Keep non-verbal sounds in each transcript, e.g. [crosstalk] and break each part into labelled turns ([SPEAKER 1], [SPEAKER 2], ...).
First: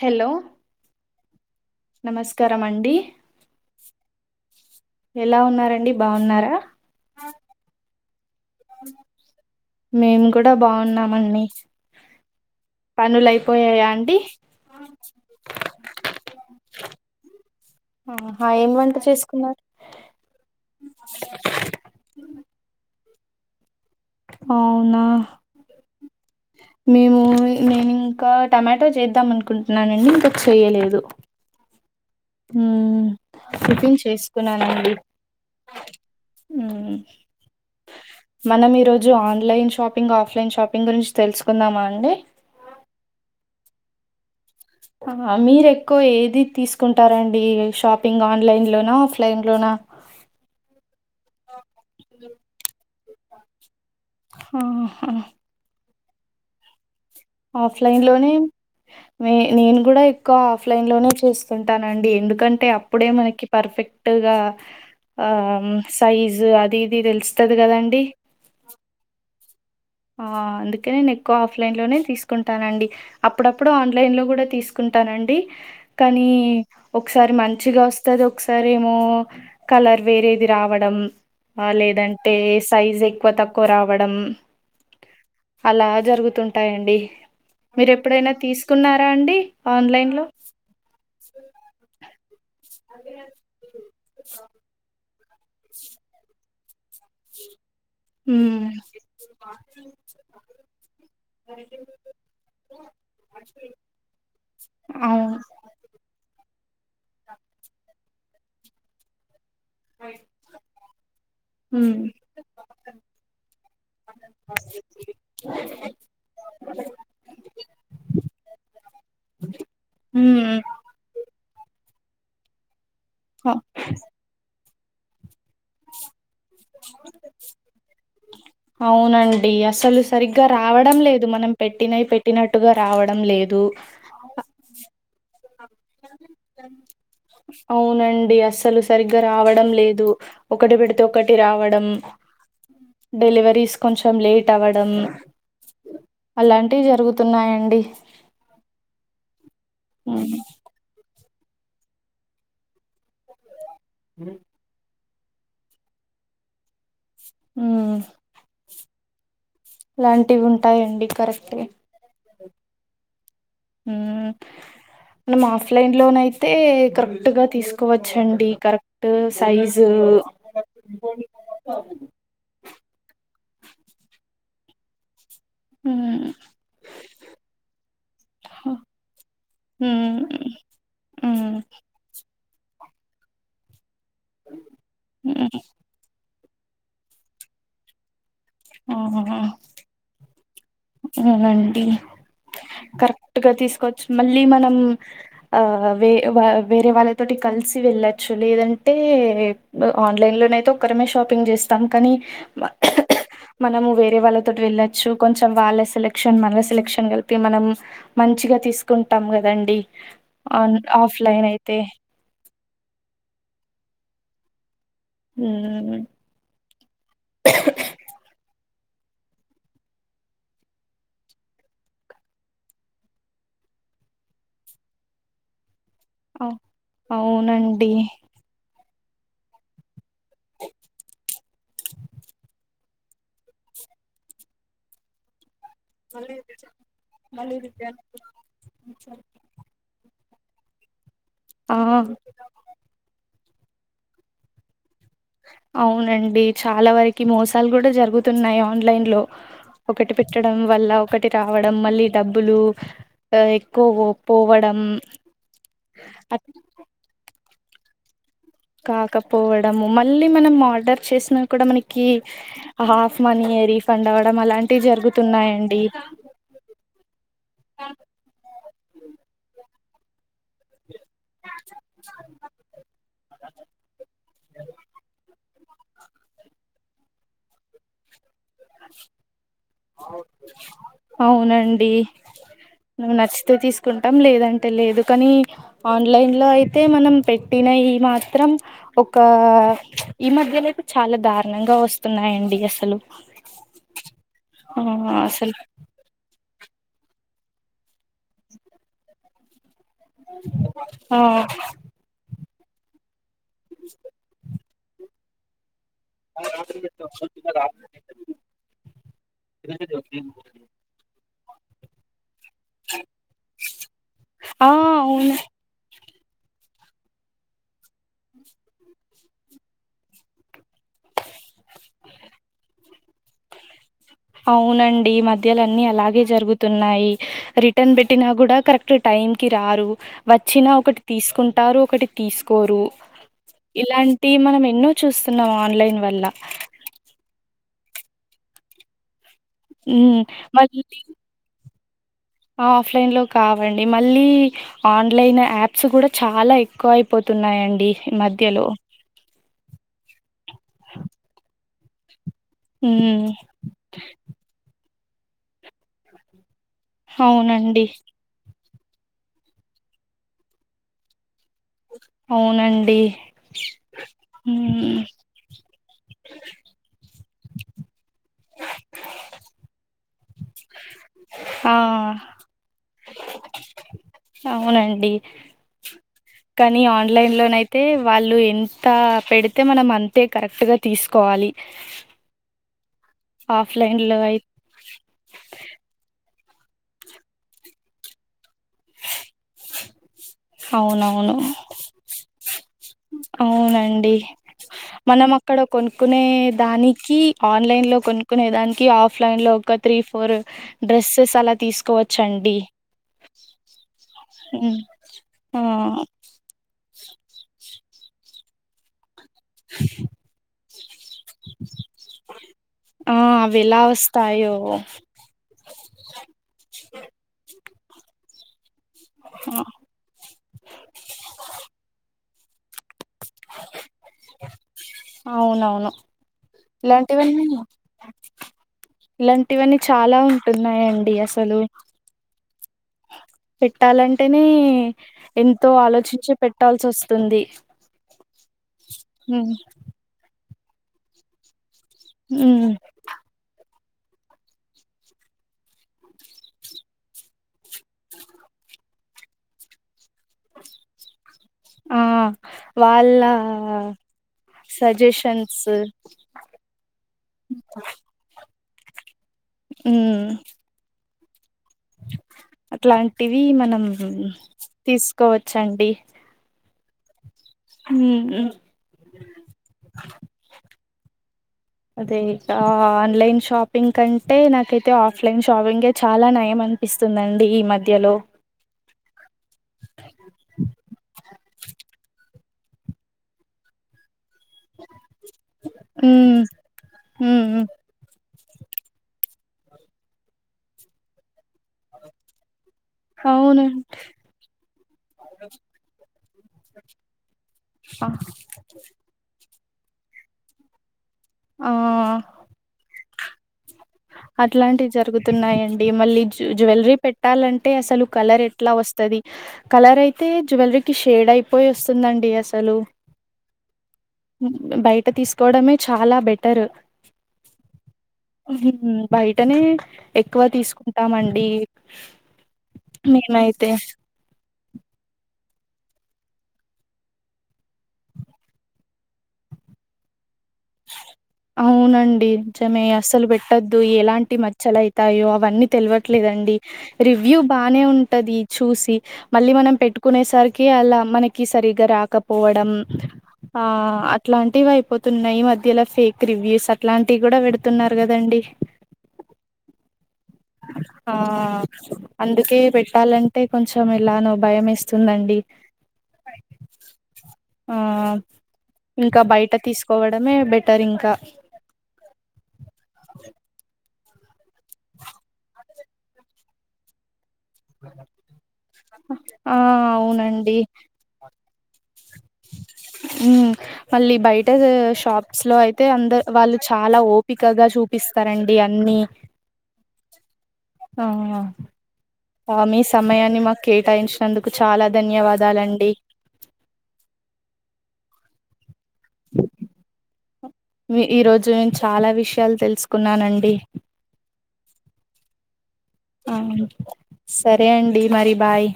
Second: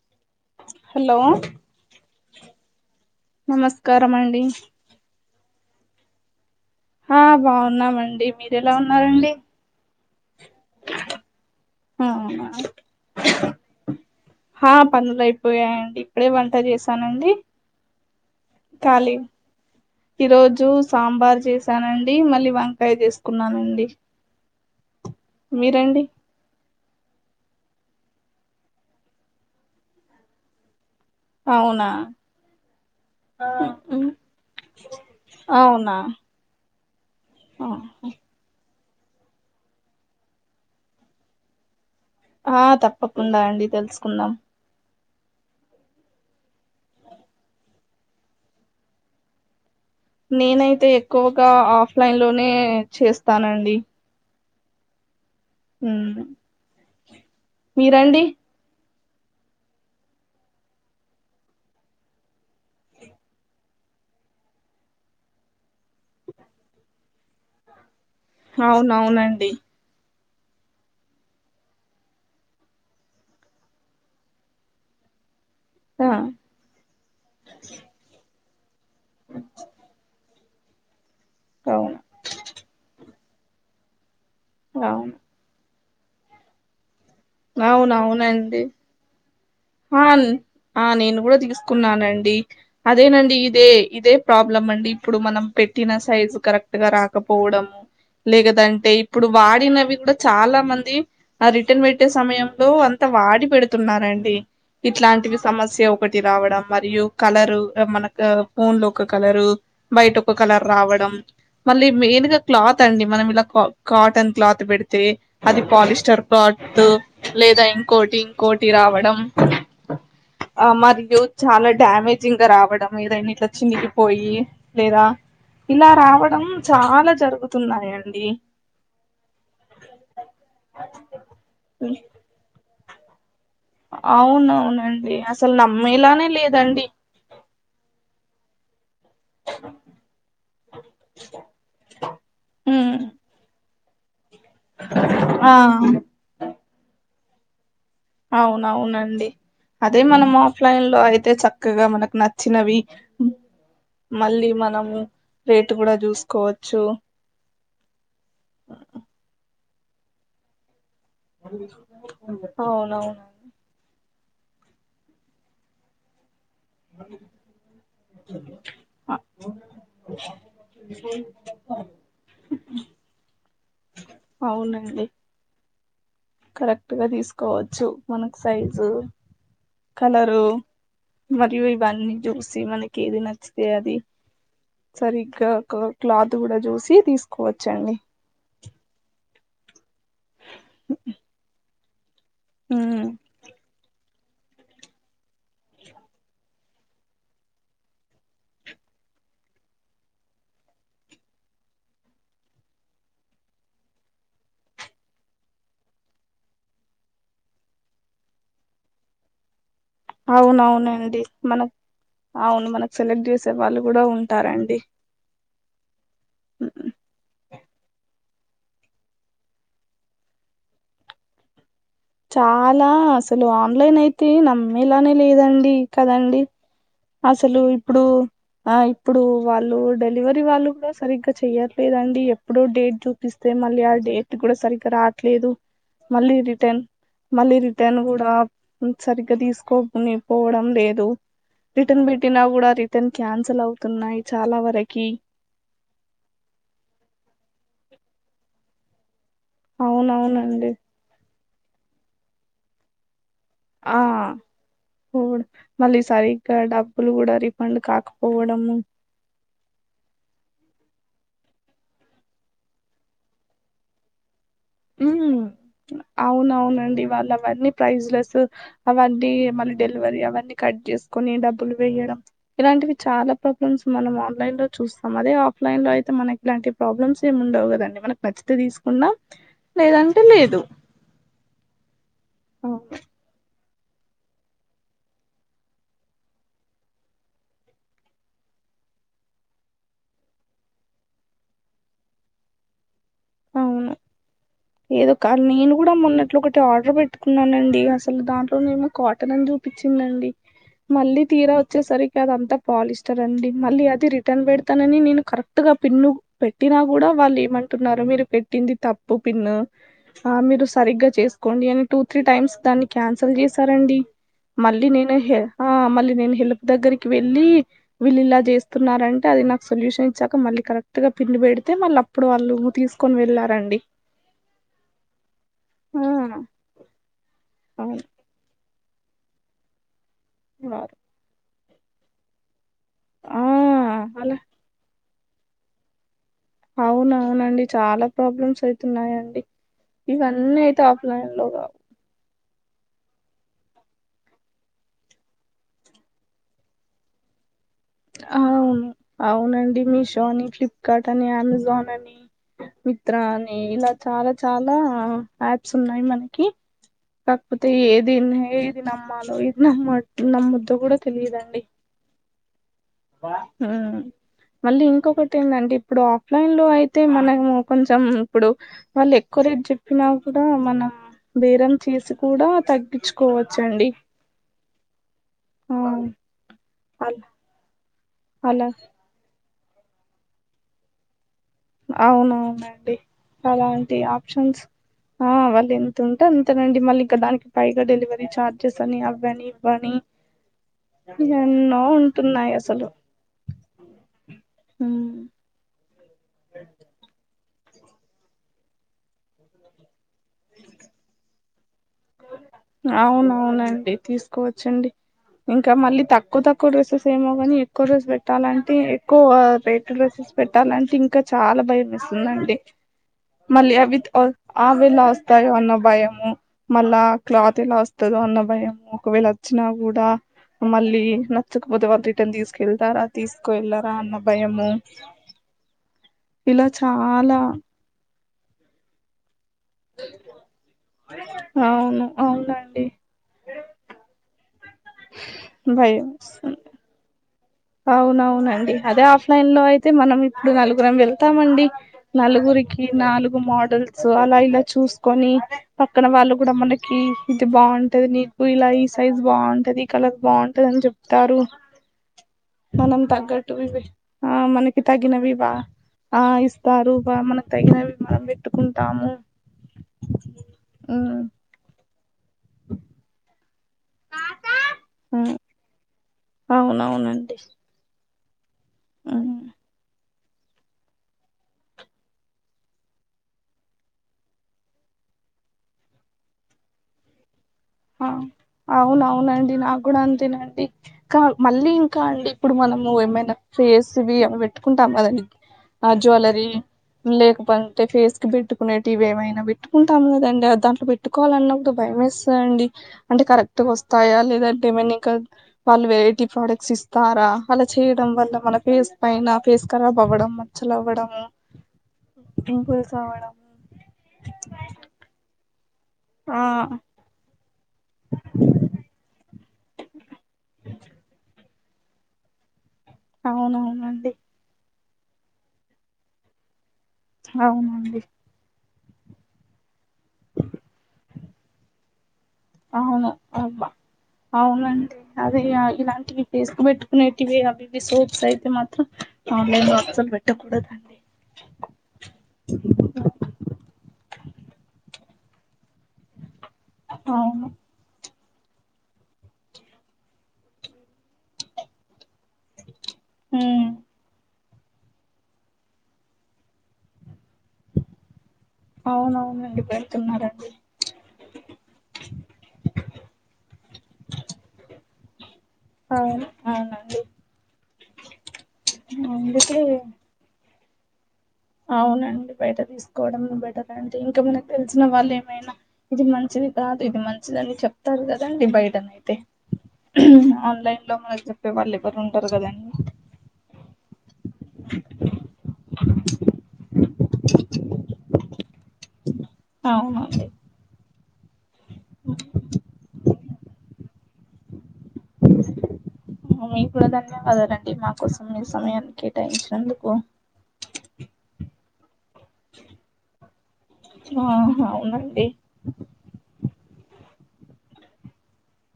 [SPEAKER 1] Hello
[SPEAKER 2] hello
[SPEAKER 1] నమస్కారం అండి
[SPEAKER 2] నమస్కారం అండి
[SPEAKER 1] ఎలా ఉన్నారండి బాగున్నారా
[SPEAKER 2] హా బాగున్నామండి మీరు ఎలా ఉన్నారండి
[SPEAKER 1] మేము కూడా బాగున్నామండి పనులు అయిపోయాయా ఆన్
[SPEAKER 2] హా పనులు అయిపోయాయండి ఇప్పుడే వంట చేశానండి
[SPEAKER 1] ఆహా ఏం వంట
[SPEAKER 2] ఖాళీ
[SPEAKER 1] చేసుకున్నారు
[SPEAKER 2] ఈరోజు సాంబార్ చేసానండి మళ్ళీ వంకాయ చేస్ కున్నానండి
[SPEAKER 1] అవునా మేము నేను ఇంకా టమాటో చేద్దాం అనుకుంటున్నానండి ఇంకా చేయలేదు
[SPEAKER 2] అవునా
[SPEAKER 1] ఊ టిపిన్ చేసుకున్నానండి
[SPEAKER 2] అవునా
[SPEAKER 1] ఉ మనం ఈరోజు జు ఆన్లైన్ షాపింగ్ ఆఫ్లైన్ షాపింగ్ గురించి తెలుసుకుందామా అండి
[SPEAKER 2] ఆ తప్పకుండా అండి తెలుసుకుందాం
[SPEAKER 1] హా హా మీరు ఎక్కువ ఏది తీసుకుంటారండి షాపింగ్ ఆన్లైన్ లోనా ఆఫ్లైన్ లోనా
[SPEAKER 2] నేనైతే ఎక్కువగా ఆఫ్ లైన్ లోనే చేస్తానండి
[SPEAKER 1] ఆహా
[SPEAKER 2] ఉ
[SPEAKER 1] ఆఫ్లైన్ లోనే నే నేను కూడా ఎక్కువ ఆఫ్లైన్ లోనే చేస్తుంటానండి ఎందుకంటే అప్పుడే మనకి పర్ఫెక్ట్ ఆ సైజు అది ఇది తెలుస్తది కదాండి
[SPEAKER 2] అవునవునండి
[SPEAKER 1] అందుకే నేను ఎక్కువ ఆఫ్లైన్ లోనే తీసుకుంటానండి అప్పుడప్పుడు ఆన్లైన్లో కూడా తీసుకుంటానండి
[SPEAKER 2] ఆ
[SPEAKER 1] కానీ ఒకసారి మంచిగా వస్తది ఒకసారి ఏమో కలర్ వేరేది రావడం
[SPEAKER 2] అవును
[SPEAKER 1] లేదంటే సైజ్ ఎక్కువ తక్కువ రావడం
[SPEAKER 2] అవును
[SPEAKER 1] అలా జరుగుతుంటాయండి మీరు ఎప్పుడైనా
[SPEAKER 2] అవునవునండి.
[SPEAKER 1] తీసుకున్నారా అండి
[SPEAKER 2] ఆ
[SPEAKER 1] ఆన్లైన్లో
[SPEAKER 2] ఆ నేను కూడా తీసుకున్నానండి అదేనండి ఇదే ఇదే ప్రాబ్లం అండి ఇప్పుడు మనం పెట్టిన సైజు కరెక్ట్ గా రాకపోవడం
[SPEAKER 1] ఉమ్
[SPEAKER 2] లేగదంటే ఇప్పుడు వాడినవి కూడా చాలా మంది ఆ రిటర్న్ పెట్టే సమయంలో అంత వాడి పెడుతున్నారండి ఇట్లాంటివి
[SPEAKER 1] అవును
[SPEAKER 2] సమస్య ఒకటి రావడం మరియు కలరు మనకు ఫోన్ లో ఒక కలరు బయట ఒక కలర్ రావడం మళ్ళీ
[SPEAKER 1] ఉమ్
[SPEAKER 2] మెయిన్ గా క్లాత్ అండి మనం ఇలా కాటన్ క్లాత్ పెడితే అది పాలిస్టర్ క్లాత్ లేదా ఇంకోటి ఇంకోటి రావడం ఆ మరియు
[SPEAKER 1] ఉమ్
[SPEAKER 2] చాలా డ్యామేజింగ్ గా రావడం ఏదైనా ఇట్లా
[SPEAKER 1] అ
[SPEAKER 2] చినిగి పోయి లేదా ఇలా రావడం చాలా జరుగుతున్నాయండి
[SPEAKER 1] అవునండి అసలు సరిగ్గా రావడం లేదు మనం పెట్టినై పెట్టినట్టుగా రావడం లేదు
[SPEAKER 2] అవునవునండి అసలు నమ్మేలానే లేదండి
[SPEAKER 1] అవునండి అసలు సరిగ్గా రావడం లేదు ఒకటి పెడితే ఒకటి రావడం
[SPEAKER 2] ఉమ్,
[SPEAKER 1] డెలివరీస్ కొంచెం లేట్ అవ్వడం
[SPEAKER 2] ఆ
[SPEAKER 1] అలాంటివి జరుగుతున్నాయండి
[SPEAKER 2] అవునవునండి అదే మనం
[SPEAKER 1] ఉమ్
[SPEAKER 2] ఆఫ్లైన్ లో అయి తే చక్కగా మనకు నచ్చినవి మళ్ళీ మనము రేటు కూడా చూసుకోవచ్చు
[SPEAKER 1] ఉమ్ ఇలాంటివి ఉంటాయండి కరెక్టే
[SPEAKER 2] అవునవును
[SPEAKER 1] ఆఫ్లైన్ లోన్ అయితే యితే కరెక్ట్గా తీసుకోవచ్చండి కరెక్ట్
[SPEAKER 2] ఆ,
[SPEAKER 1] సైజు
[SPEAKER 2] [inaudible] అవునండి
[SPEAKER 1] హామ్
[SPEAKER 2] కరెక్ట్ గా తీసుకోవచ్చు మనకు సైజు
[SPEAKER 1] హ్మ్
[SPEAKER 2] కలరు
[SPEAKER 1] హ్మ్
[SPEAKER 2] మరియు ఇవన్నీ జ్యూస్ మనకి ఏది నచ్చుతే అది సరిగ్గా
[SPEAKER 1] హ్మ్.
[SPEAKER 2] క్లాత్ కూడా చూసి తీసుకోవచ్చండి
[SPEAKER 1] ఆహా ఆ అవునండి
[SPEAKER 2] ఉమ్
[SPEAKER 1] కరెక్ట్గా తీసుకొ మళ్ళీ మనం ఆ వే వేరే వాళ్ళతోటి కలిసి వెళ్ళచ్చు లేదంటే ఆన్లైన్ లోనయితే ఒక్కరిమే షాపింగ్ చేస్తాం కానీ మనము వేరే వాళ్ళతోటి వెళ్ళొచ్చు కొంచెం వాళ్ళ సెలక్షన్ మన సెలక్షన్ మనం మంచిగా తీసుకుంటాం కదండి ఆన్
[SPEAKER 2] అవునవునండి
[SPEAKER 1] ఆఫ్లైన్
[SPEAKER 2] మన
[SPEAKER 1] అయితే
[SPEAKER 2] అవును మనకు సెలెక్ట్ చేసేవాళ్ళు కూడ ఉంటారండి
[SPEAKER 1] ఉ
[SPEAKER 2] ఉమ్, చాలా అసలు ఆన్లైన్ అయితే నమ్మేలానే లేదండి. కదండి అసలు
[SPEAKER 1] అవునండి
[SPEAKER 2] ఇప్పుడు ఇప్పుడు వాళ్ళు డెలివరీ వాళ్ళు కూడా సరిగ్గా చెయ్యట్లేదండి. ఎప్పుడు డేట్ చూపిస్తే మళ్ళ ఈయాల డేట్ కూడా సరిగ్గా రాట్లేదు మళ్ళీ రిటర్న్ మళ్ళీ రిటర్న్ కూడా సరిగ్గా తీసుకోని పోవడం లేదు
[SPEAKER 1] ఆ
[SPEAKER 2] రిటర్న్ పెట్టినా కూడా రిటర్న్ క్యాన్సల్ అవుతున్నాయి చాలా వరకు
[SPEAKER 1] అవునండి చాలా వరకి మోసాలు కూడా జరుగుతున్నాయి ఆన్లైన్ లో ఒకటి పెట్టడం
[SPEAKER 2] అవునవునండి
[SPEAKER 1] వల్ల ఒకటి రావడం మళ్ళీఈ డబ్బులు ఆ,
[SPEAKER 2] ఆ
[SPEAKER 1] ఎక్కువ పోవడం
[SPEAKER 2] మళ్ళీ
[SPEAKER 1] అట్
[SPEAKER 2] సరిగ్గా డబ్బులు కూడా రి పండు కాకపోవడము
[SPEAKER 1] పోవడము మళ్ళీ మనం ఆర్డర్ చేసిన కూడా మనకి హాఫ్ మనీ రీఫండ్ అవ్వడం అలాం
[SPEAKER 2] ఉ అవునవునండి వాళ్ళవన్నీ ప్రైజ్లెస్ అవటి మళ్ళీ డెలివరీ అవన్నీ కట్ చేసుకుని డబ్బులు వేయడం ఇలాంటివి చాలా ప్రాబ్లమ్స్ మనం ఆన్లైన్ లో చూస్తాం. అదే ఆఫ్లైన్ లో అయితే మనకి ఇలాంటి ప్రాబ్లమ్స్ ఏమి ఉండవు కదండి మనకి నచ్చితే తీసుకున్నాము
[SPEAKER 1] అవునండి.
[SPEAKER 2] అవును
[SPEAKER 1] నువ్ నచ్చితే తీసు కుంటాం లేదంటే లేదు కానీ ఆన్లైన్ లో అయితే మనం పెట్టిన ఈ మాత్రం ఒకా ఈ మధ్యలోపు చాలా దారుణంగా వస్తున్నాయండి అసలు
[SPEAKER 2] అవును
[SPEAKER 1] ఆ
[SPEAKER 2] ఏదో కానీ
[SPEAKER 1] అసలు
[SPEAKER 2] నేను కూడా మొన్నట్లు ఒకటి ఆర్డర్ పెట్టుకున్నానండి అసలు దాంట్లో నేను కాటన్ అని పిచ్చిందండి.
[SPEAKER 1] ఆ
[SPEAKER 2] మళ్ళీ తీరా వచ్చేసరికి అది అంత పాలిస్టర్ రండి మళ్ళీ అది రిటర్న్ పెడతానని నేను కరెక్ట్ గా పిన్ను పెట్టినా కూడ వాళ్ళు ఏమంటున్నారు మీరు పెట్టింది తప్పు పిన్ను ఆ మీరు సరిగ్గా చేసుకోండి అని టూ త్రీ టైమ్స్ దాన్ని క్యాన్సల్ చేసారండి
[SPEAKER 1] ఆ
[SPEAKER 2] మళ్ళీ నేనె
[SPEAKER 1] అవును
[SPEAKER 2] హే ఆ మళ్ళీ నేనె హెల్ప్ దగ్గరికి వెళ్ళి వీళ్ళు ఇలా చేస్తున్నారంటే అది నాకు సొల్యూషన్ ఇచ్చాక మళ్ళీ కరెక్టుగా పిన్ను పెడితే మళ్ళ అప్పుడు వాళ్ళు తీసుకొని వెళ్ళారండి
[SPEAKER 1] అవునండి మధ్యలన్ని
[SPEAKER 2] ఆ
[SPEAKER 1] అలాగే జరుగుతున్నాయి రిటర్న్
[SPEAKER 2] అవును
[SPEAKER 1] పెట్టినా కూడా కరెక్ట్ టైంకి రారు వచ్చినా
[SPEAKER 2] వారు.
[SPEAKER 1] ఒకటి తీసుకుంటారు. ఒకటి తీసుకోరు
[SPEAKER 2] ఆ
[SPEAKER 1] ఇలాంటి
[SPEAKER 2] అలా
[SPEAKER 1] మనం ఎన్నో చూస్తున్నాం ఆన్లైన్ వల్ల
[SPEAKER 2] అవును అవునండి చాలా ప్రాబ్లమ్స్ అయితున్నాయండి.
[SPEAKER 1] ఉమ్,
[SPEAKER 2] ఇవన్నీ అయితే ఆఫ్లైన్ లో కావ్
[SPEAKER 1] ఆఫ్లైన్ లో కావండి మళ్ళీ ఆన్లైన్ యాప్స్ కూడా చాలా ఎక్కువ అయిపోతున్నాయండి ఈ మధ్యలో.
[SPEAKER 2] అవును అవునండి మీషో అని ఫ్లిప్కార్ట్ అని అమెజాన్ అని
[SPEAKER 1] హ్మ్.
[SPEAKER 2] మిత్రా అని ఇల చాల చాల యాప్స్ ఉన్నాయి మనకి. కాకపోతే
[SPEAKER 1] అవునండి.
[SPEAKER 2] ఏది ఏది నమ్మాలో ఏది నమ్మ నమ్మొద్దో కూడ తెలిదండి.
[SPEAKER 1] అవునండి
[SPEAKER 2] పా హూ మళ్ళీ
[SPEAKER 1] హ్మ్.
[SPEAKER 2] ఇంకొకటి ఏందంటే ఇప్పుడు ఆఫ్లైన్ లో అయితే మనము కొంచెం ఇప్పుడు వాళ్ళు ఎక్కువ రేప్ చెప్పినా కూడా మనం బేరం
[SPEAKER 1] ఆ!
[SPEAKER 2] చేసి కూడా తగ్గిచ్చుకోవచ్చండి
[SPEAKER 1] అవునండి కానీ
[SPEAKER 2] అల-
[SPEAKER 1] ఆన్లైన్లో నైత్ అంటే వాళ్ళు
[SPEAKER 2] అలా
[SPEAKER 1] ఎంత పెడితే మనం అంతే కరెక్టుగా తీసుకోవాలి
[SPEAKER 2] అవునవునండి అలాంటి
[SPEAKER 1] ఆఫ్లైన్‌లో అయి
[SPEAKER 2] ఆప్షన్స్ ఆ వాళ్ళు ఎంత ఉంటే అంత నండి మళ్ళీ ఇక దానికి పైగా డెలివరీ ఛార్జ్ చ్చేస్ అని అవ్వని ఇవ్వని
[SPEAKER 1] అవునవును.
[SPEAKER 2] ఎన్నో ఉంటున్నాయి అసలు
[SPEAKER 1] అవునండి
[SPEAKER 2] హ్మ్.
[SPEAKER 1] మనం అక్కడ కొనుక్కునే దానికి ఆన్లైన్ లో కొనుకునే దానికి ఆఫ్ లైన్ లో ఒక త్రీ ఫోర్ డ్రెస్సెస్ అలా తీసుకు
[SPEAKER 2] అవునవునండి
[SPEAKER 1] హ్మ్.
[SPEAKER 2] తీసుకోవచ్చండి ఇంకా
[SPEAKER 1] ఆ!
[SPEAKER 2] మళ్ళీ తక్కువ తక్కువ డ్రెస్సెస్ ఏమో కాని ఎక్కువ డ్రెస్ పెట్టాలంటే ఎక్కువ పెయిట్ డ్రెస్సెస్ పెట్టాలంటే ఇంకా చాలా భయం ఎస్తుందండి
[SPEAKER 1] ఆ
[SPEAKER 2] మళ్ళీ
[SPEAKER 1] ఎలా
[SPEAKER 2] అవి ఆ
[SPEAKER 1] వస్తాయో
[SPEAKER 2] ఆవేళ వస్తాయో అన్న భయము మళ్ళా క్లాత్ ఎలా వస్తదో అన్న భయం ఒకవేళ వచ్చినా కూడా మళ్ళీ నచ్చకపోతే వాళ్ళు రిటన్ తీసుకెళ్తారా తీసుకు వెెళ్లరా అన్న భయము
[SPEAKER 1] అవునవును
[SPEAKER 2] ఇలా చాలా
[SPEAKER 1] ఇలాంటివన్నీ ఇలాంటివన్నీ చాలా ఉంటున్నాయండి అసలు
[SPEAKER 2] డీ
[SPEAKER 1] పెట్టాలంటేనే ఎంతో
[SPEAKER 2] భయం
[SPEAKER 1] అలోచించి
[SPEAKER 2] వేస్తుంది
[SPEAKER 1] పెట్టాల్సి వస్తుంది
[SPEAKER 2] అవునవునండి అదే ఆఫ్లైన్
[SPEAKER 1] ఉమ్
[SPEAKER 2] లో అయితే మనం ఇప్పుడు నలుగురం వెళ్తామండి
[SPEAKER 1] ఉమ్,
[SPEAKER 2] నలుగురికి నాలుగు మోడల్స్ సో అలా ఇలా చూసుకొని పక్కన వాళ్ళు కూడా మనకి ఇది బావుంటది నీకు ఇలా ఈ సైజ్ బాగుంటది ఈ కలర్ బాగుంటది అని చెప్తారు
[SPEAKER 1] ఆ
[SPEAKER 2] మనం
[SPEAKER 1] వాళ్ళా
[SPEAKER 2] తగ్గట్టువి ఇవి ఆ మనకి తగినవి బా ఆ ఇస్తారు బా మనకి తగినవి మనం వే ట్టుకుంటాము
[SPEAKER 1] ఊ
[SPEAKER 2] హూ
[SPEAKER 1] అట్లాంటివి మనం
[SPEAKER 2] ఉమ్,
[SPEAKER 1] తీసుకోవచ్చండి
[SPEAKER 2] అవునవునండి
[SPEAKER 1] ఉ
[SPEAKER 2] ఉమ్.
[SPEAKER 1] అదే ఆన్లైన్ షాపింగ్ కంటే నాకైతే ఆఫ్లైన్ షాపింగ్ చాలా నయం అనిపిస్తుందిండి
[SPEAKER 2] ఆ అవున అవునండి నాకు కూడా అంతేనండి ఇ మళ్ళీ ఇంకా అండి ఇప్పుడు మనము ఏమైనా ఫేస్వి పెట్టుకుంటాం కదండి
[SPEAKER 1] ఉమ్
[SPEAKER 2] జ్వెలరీ
[SPEAKER 1] ఉమ్ ఉమ్.
[SPEAKER 2] లేకపోతే పేస్ కునేటివి ఏవైనా పెట్టుకుంటాము కదండి ఆ దాంట్లో పెట్టుకోవాలని నాకు భయం వేస్తదండి అంటే కరెక్ట్
[SPEAKER 1] అవును
[SPEAKER 2] గా వస్తాయా లేదంటే మే ఇంకా వాళ్ళు వెరైటీ ప్రోడక్ట్స్ ఇస్తారా అలా చే వల్ల మన ఫస్ పైన ఫేస్ కరాబ్ అవ్వడం మచ్చలు అవ్వడం
[SPEAKER 1] ఆ
[SPEAKER 2] పింపుల్స్ అవడం
[SPEAKER 1] అట్లాంటివి జరుగుతున్నాయండి మళ్ళ
[SPEAKER 2] ఆ
[SPEAKER 1] జ్వెలరీ పెట్టాలంటే అసలు కలర్ ఎట్లా వస్తుంది కలర్ అయితే జ్వెలరీ కి షేడ్ అయిపోయి వస్తుందండి అసలు
[SPEAKER 2] అవునవునండి
[SPEAKER 1] అట్ట తీసుకోవడమే చాలా బెటర్
[SPEAKER 2] అవునండి
[SPEAKER 1] బయటనే ఎక్కువ తీసుకుంటామండి
[SPEAKER 2] అవును అమా
[SPEAKER 1] మేమైతే
[SPEAKER 2] అవునండి అదే ఇలాంటివిసుకు పెట్టుకునేవి అవివి సోర్స్ అయితే మాత్రం ఆన్లైన్స పె
[SPEAKER 1] అవునండి జమే అస్సలు పెట్టొద్దు ఎలాంటి మచ్చలై తాయో అవన్నీ తెలివట్లేదండి రివ్యూ
[SPEAKER 2] అవును
[SPEAKER 1] బానే ఉం ది చూశీ మళ్ళీ మనం పెట్టుకునేసరికి అలా మనకి సరిగా రాక. పోవడం ఆ
[SPEAKER 2] ఉమ్
[SPEAKER 1] అట్లాంటివి అయిపోతున్నాయి ఈ మధ్యలా ఫేక్ రివ్యూస్ అట్లాం టివి గూడా పెడుతున్నారు గదండి.
[SPEAKER 2] అవునవునండి పెడుతున్నారండి
[SPEAKER 1] ఆ అందుకే పెట్టాలంటే కొంచెం ఎలానో భయం ఏస్తుందండి.
[SPEAKER 2] అవును అవునండి
[SPEAKER 1] ఆ ఇంకా బయట
[SPEAKER 2] అందుకే
[SPEAKER 1] తీసుకోవడమే బెట్ టర్ ఇంకా
[SPEAKER 2] అవునండి బయట తీసుకోవడమే బెటర్ అండి. ఇంకా మనకి తెలిసిన వాళ్ళు ఏమైనా ఇది మంచిది కాదు ఇది మం చిదని చెప్తారు కదండి బయటనైతే
[SPEAKER 1] ఆ
[SPEAKER 2] ఆన్లైన్ లో మనకు చెప్పే వాళ్ళె
[SPEAKER 1] ఊ మళ్ళీ బయట షాప్స్ లో అయితే అందర్ వాళ్ళు చాలా ఓపికగా చూపిస్తారండి అన్నీ
[SPEAKER 2] అవునండి
[SPEAKER 1] ఆ ఆ మీ సమయాన్ని మాకు కేటాయించినందుకు చాలా ధన్యవాదాలండి
[SPEAKER 2] మీ కూడా ధన్యవాదాలండి మాకోసం మీ సమయాన్ని కేటాయించినందుకు
[SPEAKER 1] మీ ఈ రోజు నేను చాలా విషయాలు తెలుసుకున్నానండి.
[SPEAKER 2] ఆ అవునండి
[SPEAKER 1] అవును సరే అండి మరి బాయ్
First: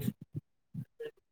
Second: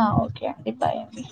[SPEAKER 2] ఆ ఓకే అండి బాయ్ అండి